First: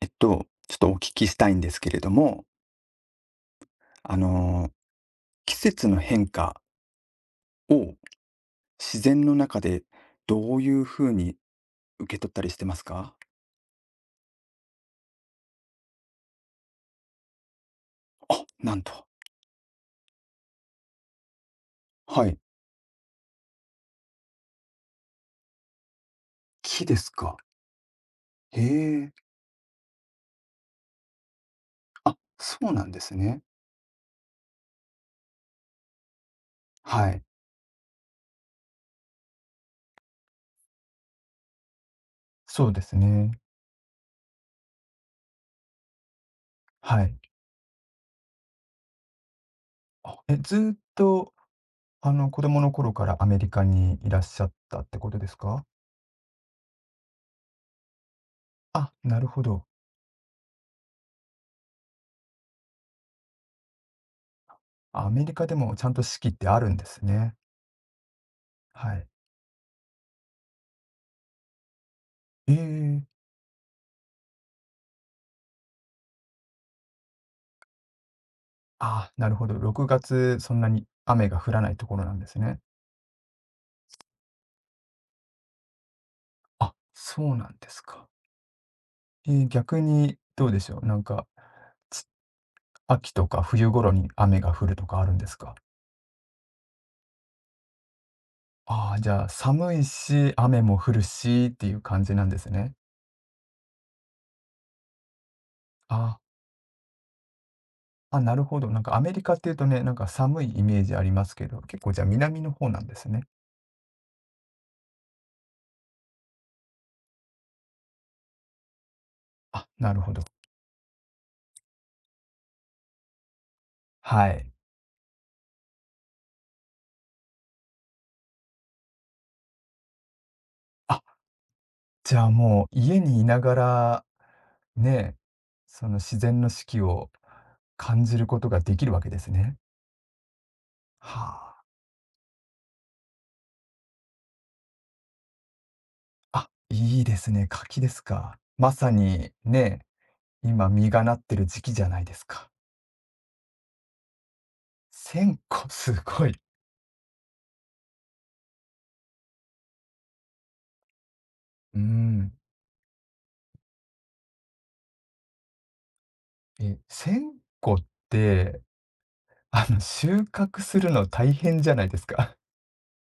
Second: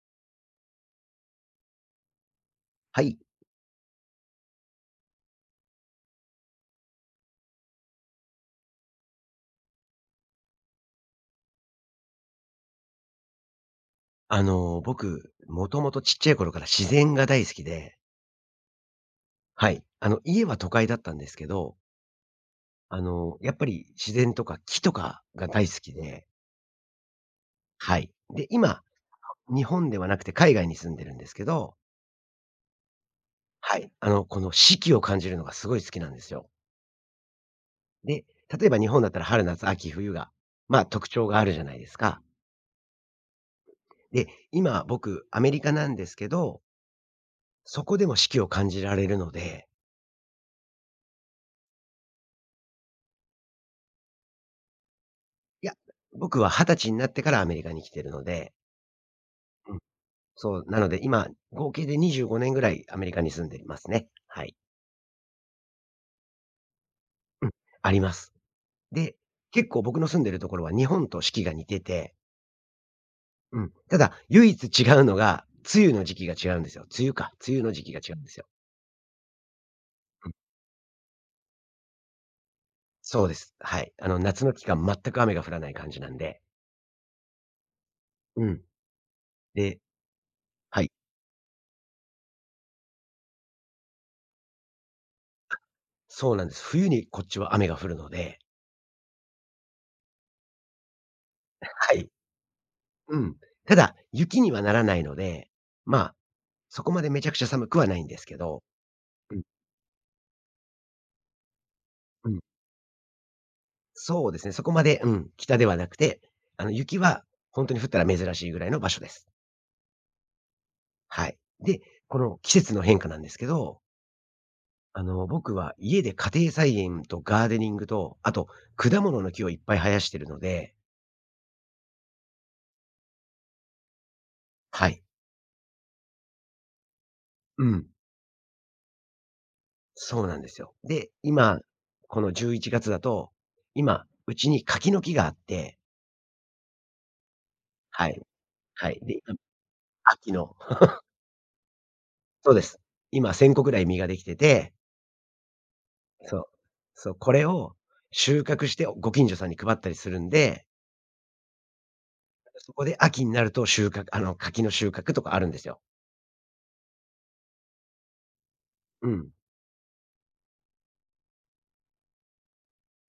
ちょっとお聞きしたいんですけれども、はい。あの、季節の変化を自然の中でどういうふうに受け取ったりしてますか？僕、もともとちっちゃい頃から自然が大好きで、あ、なんと。はい。家は都会だったんですけど、はい。やっぱり自然とか木とかが大好きで、木ですか。はい。で、今、へえ。日本ではなくて海外に住んでるんですけど、あ、そうなんですね。はい。この四季を感じるのがすごい好きなんですよ。はい。で、例えば日本だったら春、夏、秋、冬が、まあ特徴があるじゃないですか。そうですね。で、今僕、アメリカなんですけど、はい。そこでも四季を感じられるので、ずーっと、子供の頃からアメリカにいらっしゃったってことですか？いや、僕は20歳になってからアメリカに来てるので、あ、なるほど。うん、そう、なので今、合計で25年ぐらいアメリカに住んでいますね。はい。アメリカでもちゃんと四季ってあるんですね。うん、あります。はい。で、結構僕の住んでるところは日本と四季が似てて、ええ。うん、ただ唯一違うのが、梅雨の時期が違うんですよ。梅雨の時期が違うんですよ。ああ、なるほど。6うん、月、そんなに雨が降らないところなんですね。そうです。はい。夏の期間全く雨が降らない感じなんで、あ、そうなんですか。うん。で、逆にどうでしょはう、い、なんか、つ秋とか冬頃に雨が降るとかあるんですか？そうなんです。冬にこっちは雨が降るので、ああ、じゃあ、寒いし、雨も降るしっていうは感い。じなんですね。うん。ただ、雪にはならないので、まあ、あそこまでめちゃくちゃ寒くはないんあ、であ、すなけるほど。ど。なんかアメリカうっん、ていうとね、なんか寒いイメージありますけど、結構じゃあう南ん。の方なんですね。そうですね、そこまで、うん、北ではなくて、雪はほんとに降ったら珍しいぐらいの場所です。あ、なるほど。はい。で、この季節の変化なんですけど、はい。僕は家で家庭菜園とガーデニングと、あと果物の木をいっぱい生やしてるので、あじゃあもう家にいながら、はい。ね、その自然の四季をうん、感じることができるわけですね。そうなんですよ。で、は今、あ。この11月だと、今、うちに柿の木があって、あ、いいですね。柿ですはい、か。まさはい。で、に今、ね、秋の今実がなってる時期じゃないですか。そうです。今1000個ぐらい実ができてて、1000個、すごい。そう。そう、これを収穫してご近所さんに配ったりするんで、うーん。そこで秋になると収穫あの、柿の収穫とかあるんですよ。え、1000個って、うん。収穫するの大変じゃないですか。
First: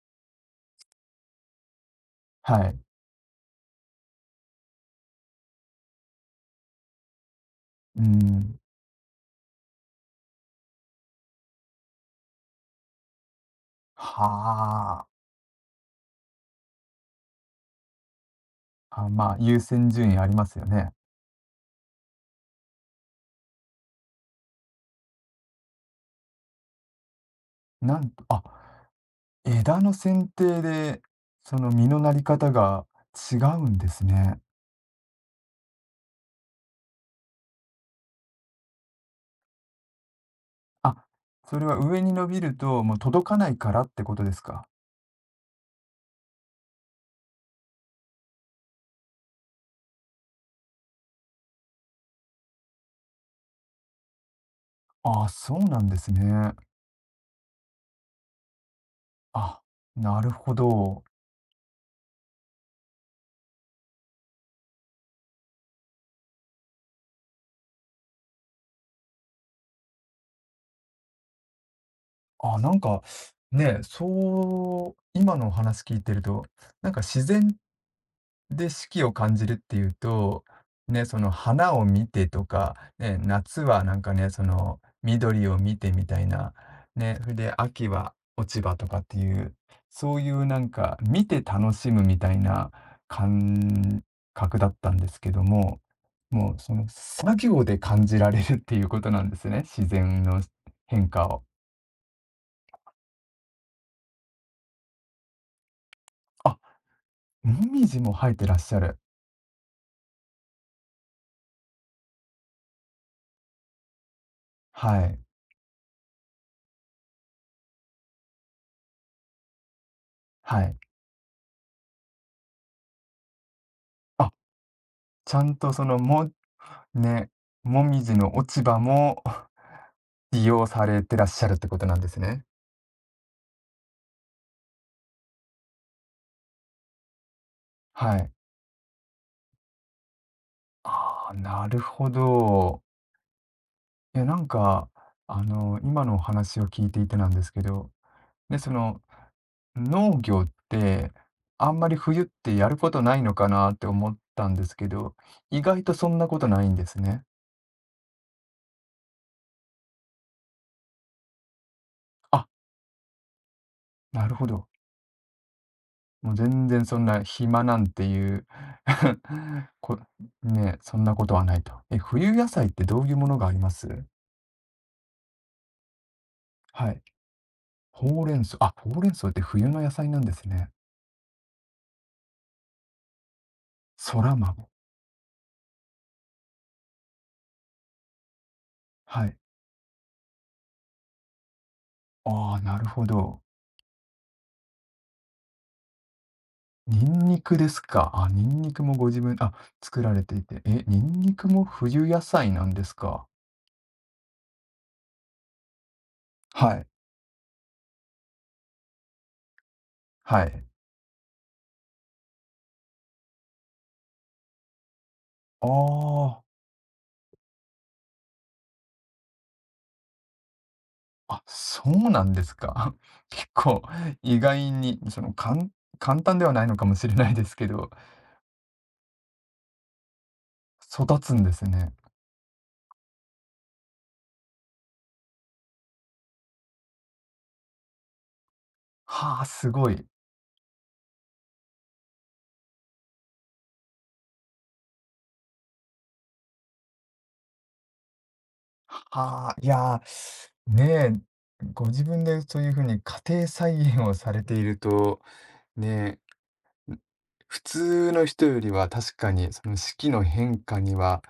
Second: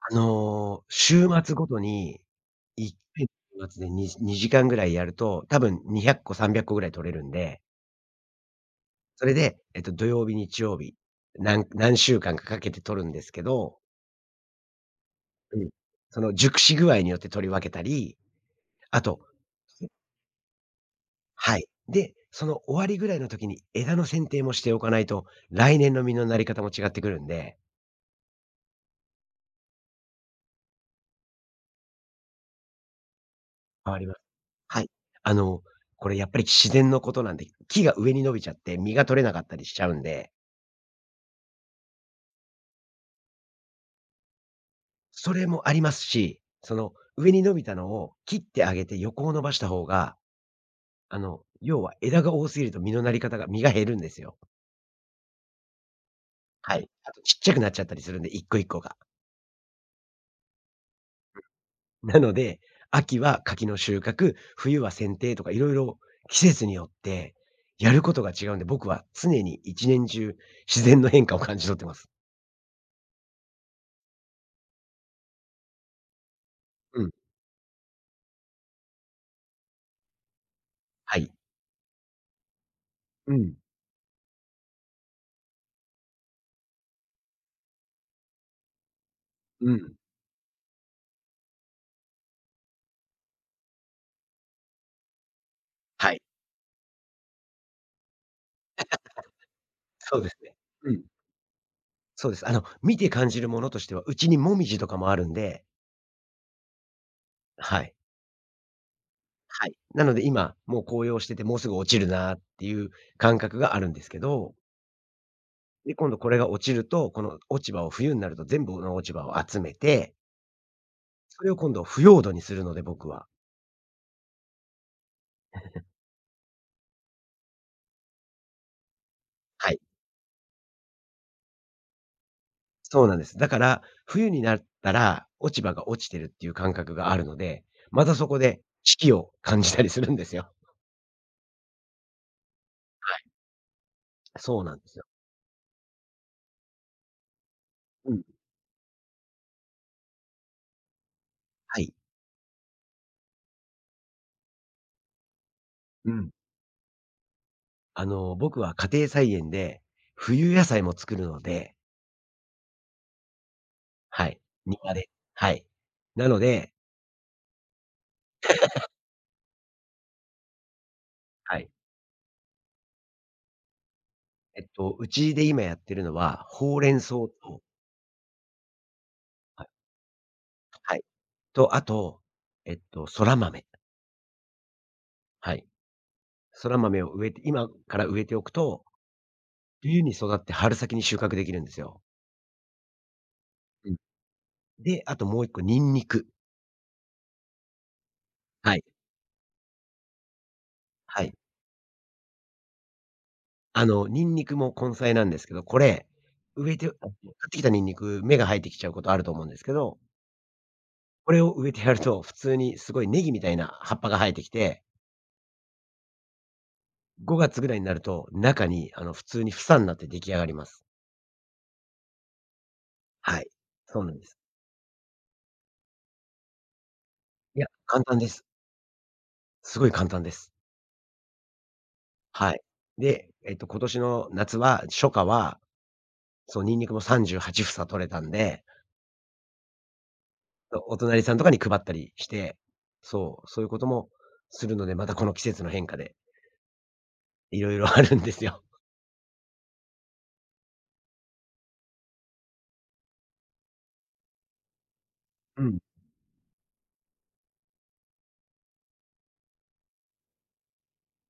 週末ごとに、はい。1回の週末でに2時間ぐらいやると、多分200個、300個ぐらい取れるんで、うーん。それで、土曜日、日曜日、何週間かかけて取るんですけど、はあ。うん。その熟し具合によって取り分けたり、ああ、とまあ、優先順位ありますよね。はい。で、その終わりぐらいの時に枝の剪定もしておかないと、来年の実のなり方も違ってくるんで。なんと、枝の剪定で、その実のなり方が違うんで変わすります。ね。はい。あの、これやっぱり自然のことなんで、木が上に伸びちゃって実が取れなかったりしちゃうんで、あ、それは上に伸びると、もう届かないからってことですか？それもありますし、その上に伸びたのを切ってあげて横を伸ばした方が、要は枝が多すぎると実のなり方が実が減るんですよ。ああ、そうなんですね。はい。あとちっちゃくなっちゃったりするんで、一個一個が。あ、なるほど。なので、秋は柿の収穫、冬は剪定とかいろいろ季節によってやることが違うんで、僕は常に一年中自然の変化を感じ取ってます。あ、なんか、ね、そう今のお話聞いてると、なんかうん。自然で、四季を感じるっていうと、ね、そはのい。花を見てとか、ね、うん。夏はなんかね、その緑を見てみたいな、ね、それで秋は落ち葉とかっていう、うん。そういうなんか見て楽しむみたいな感覚だったんですけども、はい。もうその作業で感じられるっていうことなんですね、自そ然うですのね。うん。変化を。そうです。見て感じるものとしては、うちにもみじとかもあるんで、あ、もはみい。じも生えてらっしゃる。はい。なので今、もう紅葉してて、もうすぐ落ちるなっていう感覚があるんですけど、はい、で、今度これが落ちると、この落ち葉を冬になると全部の落ち葉を集めて、はい。それを今度腐葉土にするので、僕は。あちゃんとその、ね、もみじの落ち葉も はい。利用されてらっしゃるってことなんですね。そうなんです。だから、冬になったら落ち葉が落ちてるっていう感覚があるので、またはそい。こで四季を感じたりするんですよ。ああ、なるほど。はい。いや、なんそうなんか、ですよ。今のお話を聞いていてなんですけど、うん。でその、農業って、あんはまい。り冬ってやることないのかなって思ったんですけど、意外とそうんなん。ことないんですね。僕は家庭菜園で冬野菜も作るので、あ、なはるい、ほど。庭で。はい。なもうの全で、然そんな暇なんていう こね、そんなことはなはいい。と。え、冬野菜ってどういうものがありますうちで今やってるのは、ほうはれんい。草と、ほうれん草。あ、ほうれん草っては冬い。の野菜なんですね。はい。と、あと、そら豆。そら豆。はい。そら豆を植えて今から植えておくと、はい。冬に育って春先に収穫できるんですよ。ああ、なるほど。うん。で、あともう一個、ニンニク。ニンニクですか。あ、ニンニはクい。もご自分、あ、作られていて。え、ニンはニい。クも冬野菜なんですか。ニンニクも根菜なんですけど、これ、は植えい。てってきたニンニク、芽が生えてきちゃうことあると思うんですけど、はい。これを植えてやると、普通にすごいネギみたいな葉っぱが生えてきて、ああ。5月ぐらいになると、中に普通に房になって出来上がります。あ、そうなんですか。は結い。構そうなんで意す。外に、その、簡単ではないのかもしれないですいけや、ど、簡単です。すごい簡単です。育つんですね。はい。で、今年の夏は初夏はそう、ニンニクも38房取れたんで、はあ、すごい。お隣さんとかに配ったりして、そう、そういうこともするので、またこの季節の変化でいろいろあるんですよ。はあ、いやー、ねえ、ご自分でそういうふうに家庭菜園をされていると、うん、ねん。普通の人よりは確かにその四季の変化には、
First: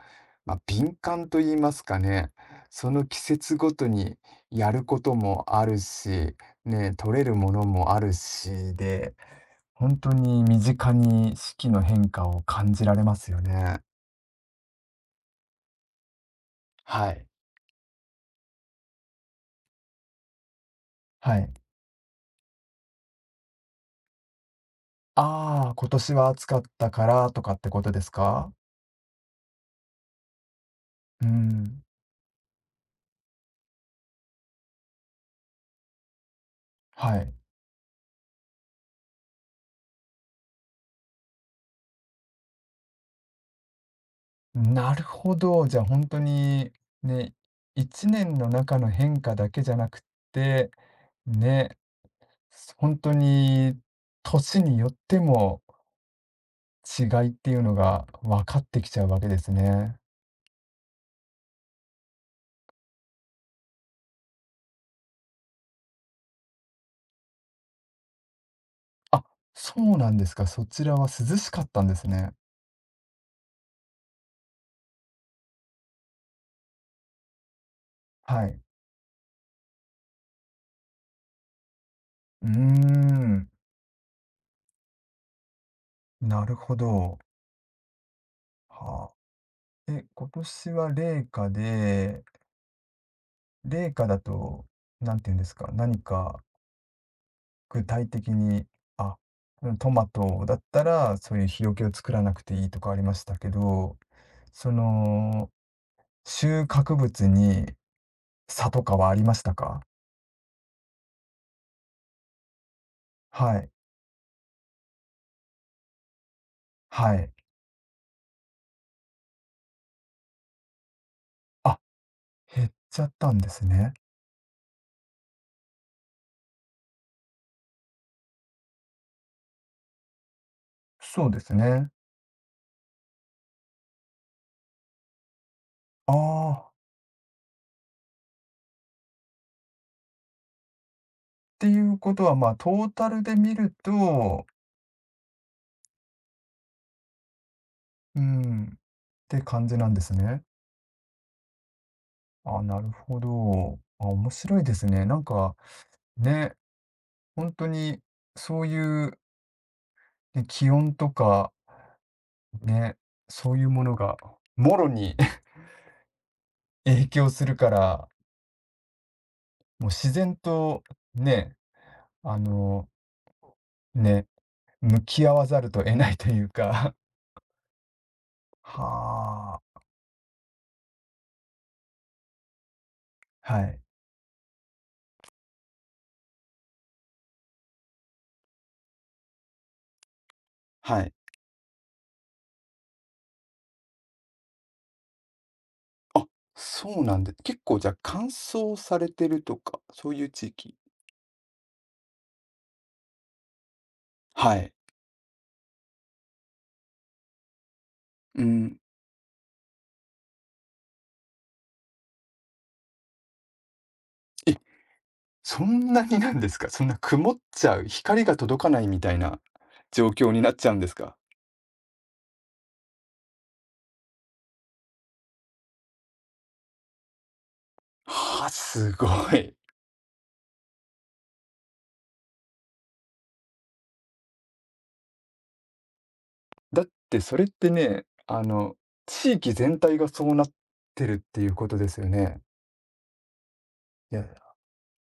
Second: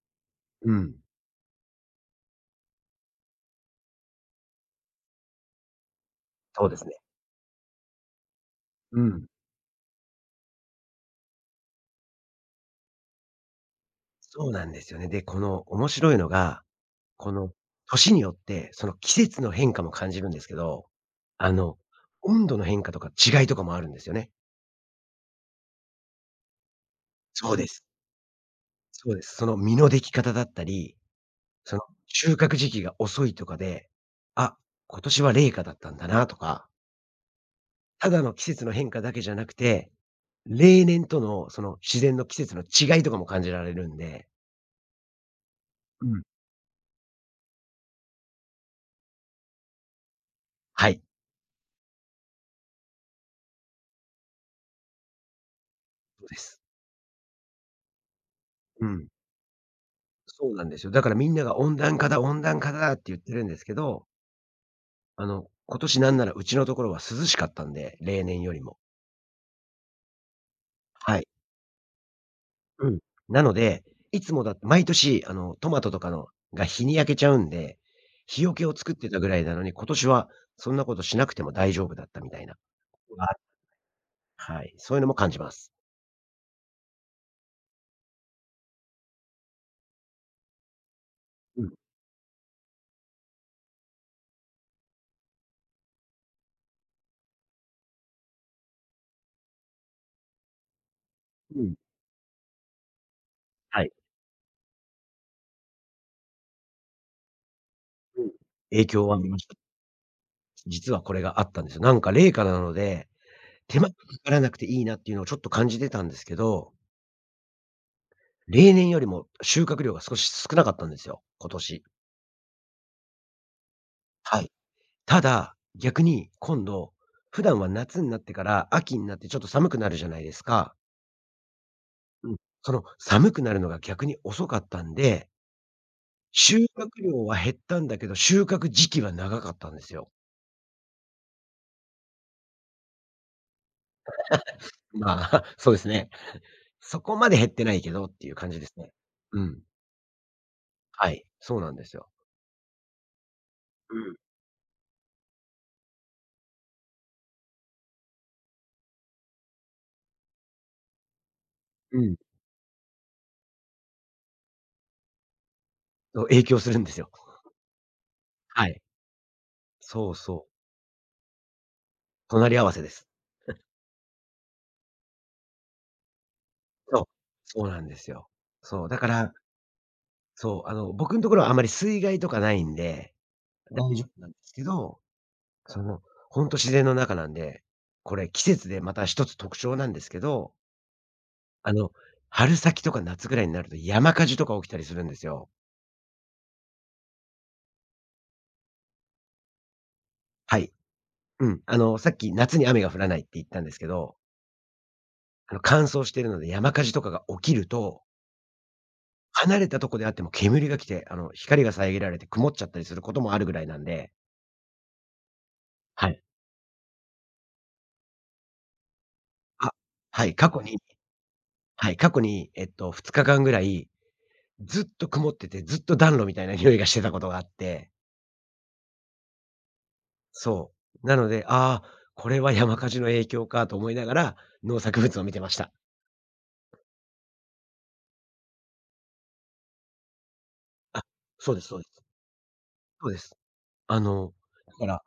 まあ、うん、敏感と言いますかね、その季節ごとにやることもあるし、そうですね、ね。取れるものもあるしうで、ん、本当に身近に四季の変化を感じられますよね。そうなんですよね。で、この面白いのが、はい。この年によってその季節の変化も感じるんですけど、はあい。の、温度の変化とか違いとかもあるんですよね。ああ、今年は暑かったからとかそうってでこす。とですか？そうです。その実の出来方だったり、うーそん、の、収穫時期が遅いとかで、あ、今年は冷夏だったんだなとか、はい。ただの季節の変化だけじゃなくて、例年とのその自然の季節の違いとかも感じられるんで。なるほど。じゃあ、本う当ん。に、ね、1年の中の変化だけじゃなくて、はい、ね、本当に年によってもそうです。違いっていうのが分かってうきちゃうん。わけですね。そうなんですよ。だからみんなが温暖化だ、温暖化だって言ってるんですけど、今年なんならうちのところは涼しかったんで、例年よりも。あ、そうなんですか。そちらははい。涼しかったんですね。うん。なので、いつもだ毎年、トマトとかのが日に焼けちゃうんで、日はよい。けを作ってたぐらいなのに、今年はそんなことしなくても大丈夫だったみたういーな。あ、ん、はい。そういうのも感じます。なるほど。はあ。え、今年は冷夏うん。で、冷夏だと、何て言うんですか、何か具体的に、あ、トマトだったら、そういうう日よん。けを作らなくていいとかありましたけはい。ど、その、収穫物にうん。差と影かは響あはりありままししたた。か？実はこれがあったんですよ。なんか冷夏なので、はい、手間がかからなくていいなっていうのをちょっと感じてたんですけど、はい。例年よりも収穫量が少し少なかったんですよ、今あ、年。減っちゃったんですね。はい。ただ、逆に今度、普段は夏になってから秋になってちょっと寒くなるじゃないですか。そうですね。うん。その寒くなるのが逆に遅かったんで、あ収あ、っ穫量は減ったんだけど、収穫時期は長かったんですよ。ていうことは、まあ、トータルで見ると、まあ、そうですね。そこまで減ってないけどっうていう感じん、でっすね。てうん。感じなんですね。はい。そうなんですよ。あ、なるほど。うあ、ん。面白いですね。なんか、ね、本当にそういう、ね、気温とかうん。ね、そういうものがもろに そう、影響するんです影よ。響するから、はい。もうそ自う然そう。とね、あ隣り合わせの、です。ね、向き合わざると得ないというか そう。そうなんですよ。そう、だから、はあ。そう、僕のところはあまり水害とかないんではい。大丈夫なんですけど、その、ほんと自然の中なんで、これ季節でまた一つ特徴なんですけど、はい。あの、春先とか夏ぐらいになると山火事とか起きたりするんですよ。あ、そうなんで、結構じゃあ乾燥されてるとか、そういう地はい。域。うん。さっき夏に雨が降らないって言ったんですけど、はい。乾燥してるので山火事とかが起きると、うん。離れたとこであっても煙が来て、光が遮られて曇っちゃったりすることもあるぐらいなんで、え、そんなはにい。なんですかそんな曇っちゃう、光が届かないみたいなあ、状は況い、に過なっ去ちゃうにんですか？はい、過去に2日間ぐらい、ずっと曇ってて、ずっと暖炉みたいな匂いがしてたことがあって、はあ、すごい。そう。なので、これは山火事の影響かと思いながら、農作物を見てました。だってそれってね、地域全体がそうなっあ、てるっていそううでこすとそうでですす。よね。そうです。あいやの、だから、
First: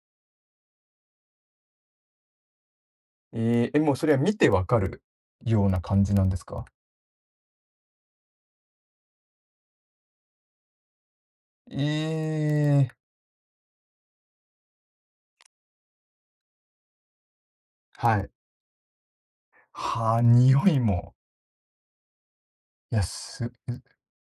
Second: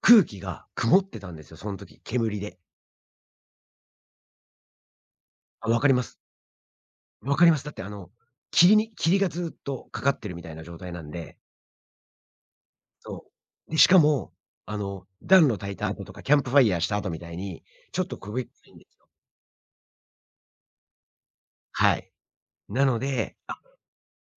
空気が曇ってたんですよ、その時、煙で。ええ、もうそれは見てわかるようあ、なわかり感まじす。なんですか？わかります。だって、霧に霧がずっとかかってるみたいな状態なんで、ええ、そう。で、しかも、暖炉焚いた後とか、キャンプファイヤーした後みたいに、ちょっとはい。焦げっぽいんですよ。はあ、匂いも、はい。ないのや、で、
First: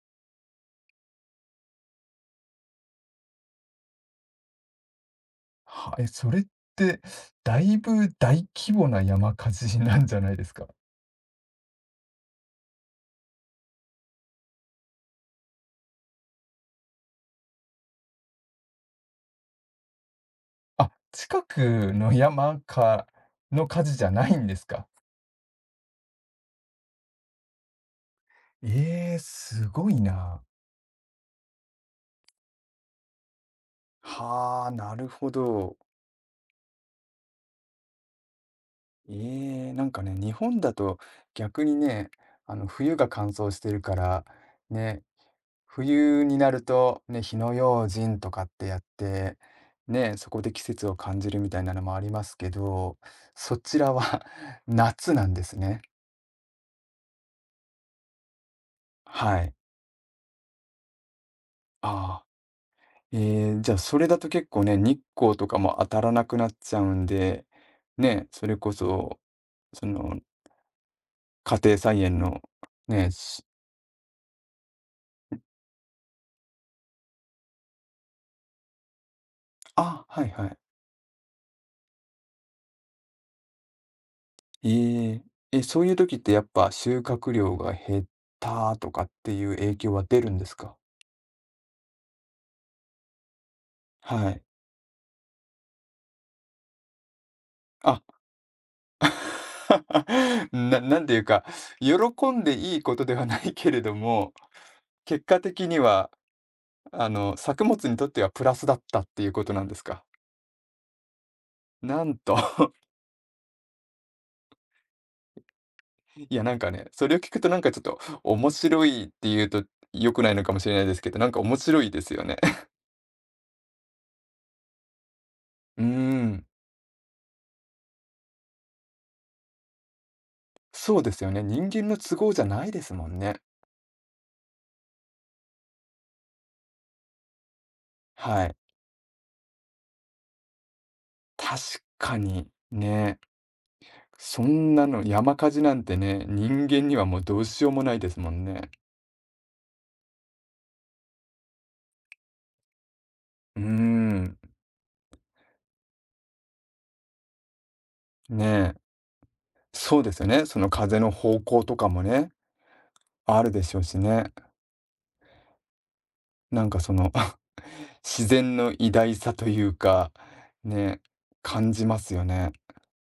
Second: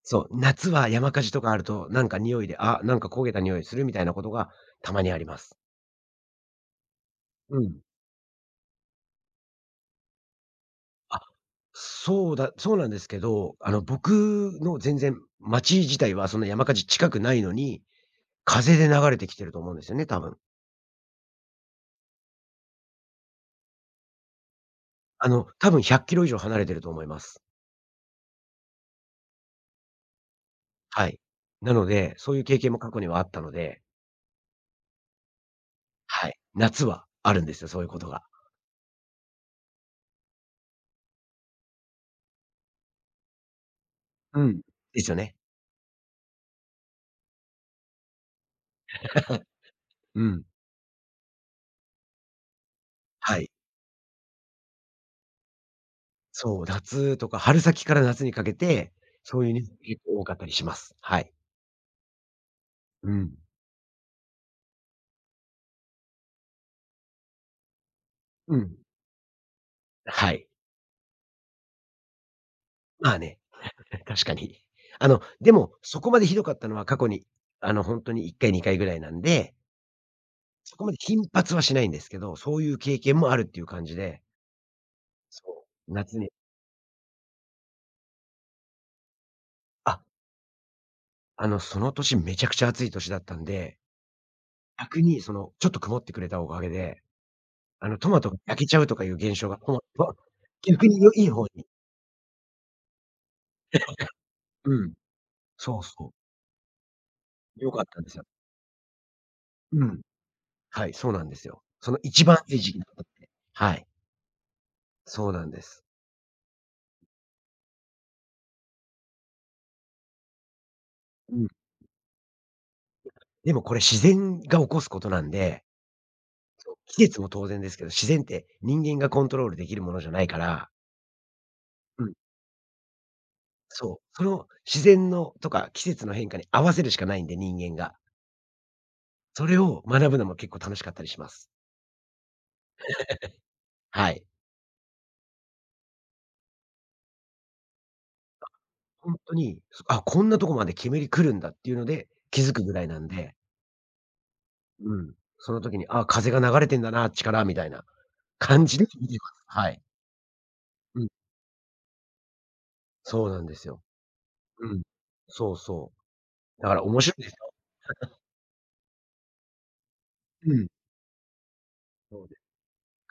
そう、夏は山火事とかあると、なんか匂いで、あ、なんか焦げた匂いするみたいなことがたまにあります。え、それって、だういん。ぶ大規模な山火事なんじゃないですか？あ、そうだそうなんですけど、僕の全然町自体はそんな山火事近くないのに、風で流れてきてると思うんですよね、多分。あ、近くの山かの火事じゃないんですか？多分100キロ以上離れてると思います。ええ、すごいな。はい。なので、そういう経験も過去にはあったので、はあ、なるほど。はい。夏はあるんですよ、そういうことが。ええ、なんかね、日本だと逆にね、冬が乾燥してるから、うん。でね、すよね。冬になると、ね、火の用心とかってやって、ね、うそこん。で季節を感じるみたいなのもありますけど、はい。そちらは 夏なんですね。そう、夏とか春先から夏にかけて、そはういうい。ニュース結構多かったりします。はい。ああ。うん。えじゃあそれだと結構ね、日光とかも当たらなくなっちゃうんで、ね、それうこん。そ、その、はい。家庭菜園の、ね、まあね、確かに。でも、そこまでひどかったのは過去に、本当に1回2回ぐらいなんで、あ、はいはい。そこまで頻発はしないんですけど、そういう経験もあるっていう感じで、ええ。え、そそういう、う時っ夏に、てやっぱ収穫量が減ったとかっていう影響あ、は出るんですか？その年めちゃくちゃ暑い年だったんで、はい。逆にその、ちょっと曇ってくれたおかげで、あ、トマトが焼けちゃうとかいう現象が、逆になん良ていういいか、方に、喜んでいいことではないけれども、うん、結果的にそうそはう。作良かっ物にたんとっですてよ。はプラスだったっていうことなんですうん。か？はい、そうなんですよ。そのなん一と 番いい時 期だったって。はい、そうなんです。いやなんかね、それを聞くとなんかちょっと面白いっていうと良くないのかもしれないですけど、なんうかん。面白いですよね。でもこれ自然が起こすことなんで、うーん、そう、季節も当然ですけど、自然って人間がコントロールできるものじゃないから、そうですよね。人間のうん。都合じゃないですもんね。そう、その自然のとか季節の変化に合わせるしかないんで、人間が。はい。それを学ぶのも結構楽しかったりします。確かに、ね。はい。そんなの山火事なんてね、人間にはもうどうしようもないですもんね。ほんとに、こんなとこまで煙来るんだっていうので、気づくぐらいなんで、うーん。うん、その時に、あ、風が流れてんだな、あっちからみたいな。感ねじえ。で見てます。はい。そうですよね。その風うん、の方向とかもね、そうなあんるでですしょよ。うしね。うん。そうそう。なだんかからそ面の 白いですよ。自然の偉大さというか、うん。ね、感じますよそうです。ね。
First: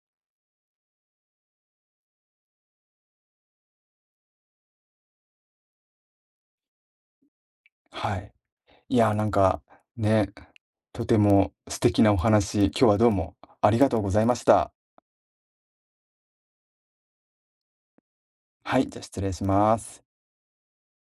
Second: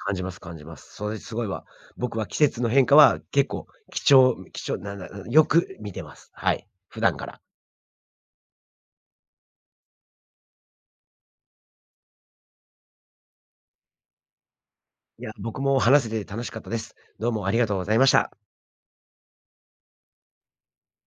感じます感じます。それすごいわ。僕は季節の変化は結構貴重なんだ、よく見てます。はい、普段から。はい。いや、なんか、ね、とても素敵なお話、今日はどうもありがとうございました。いや、僕も話せて楽しかったです。どうもありがとうございました。はい、じゃあ失礼します。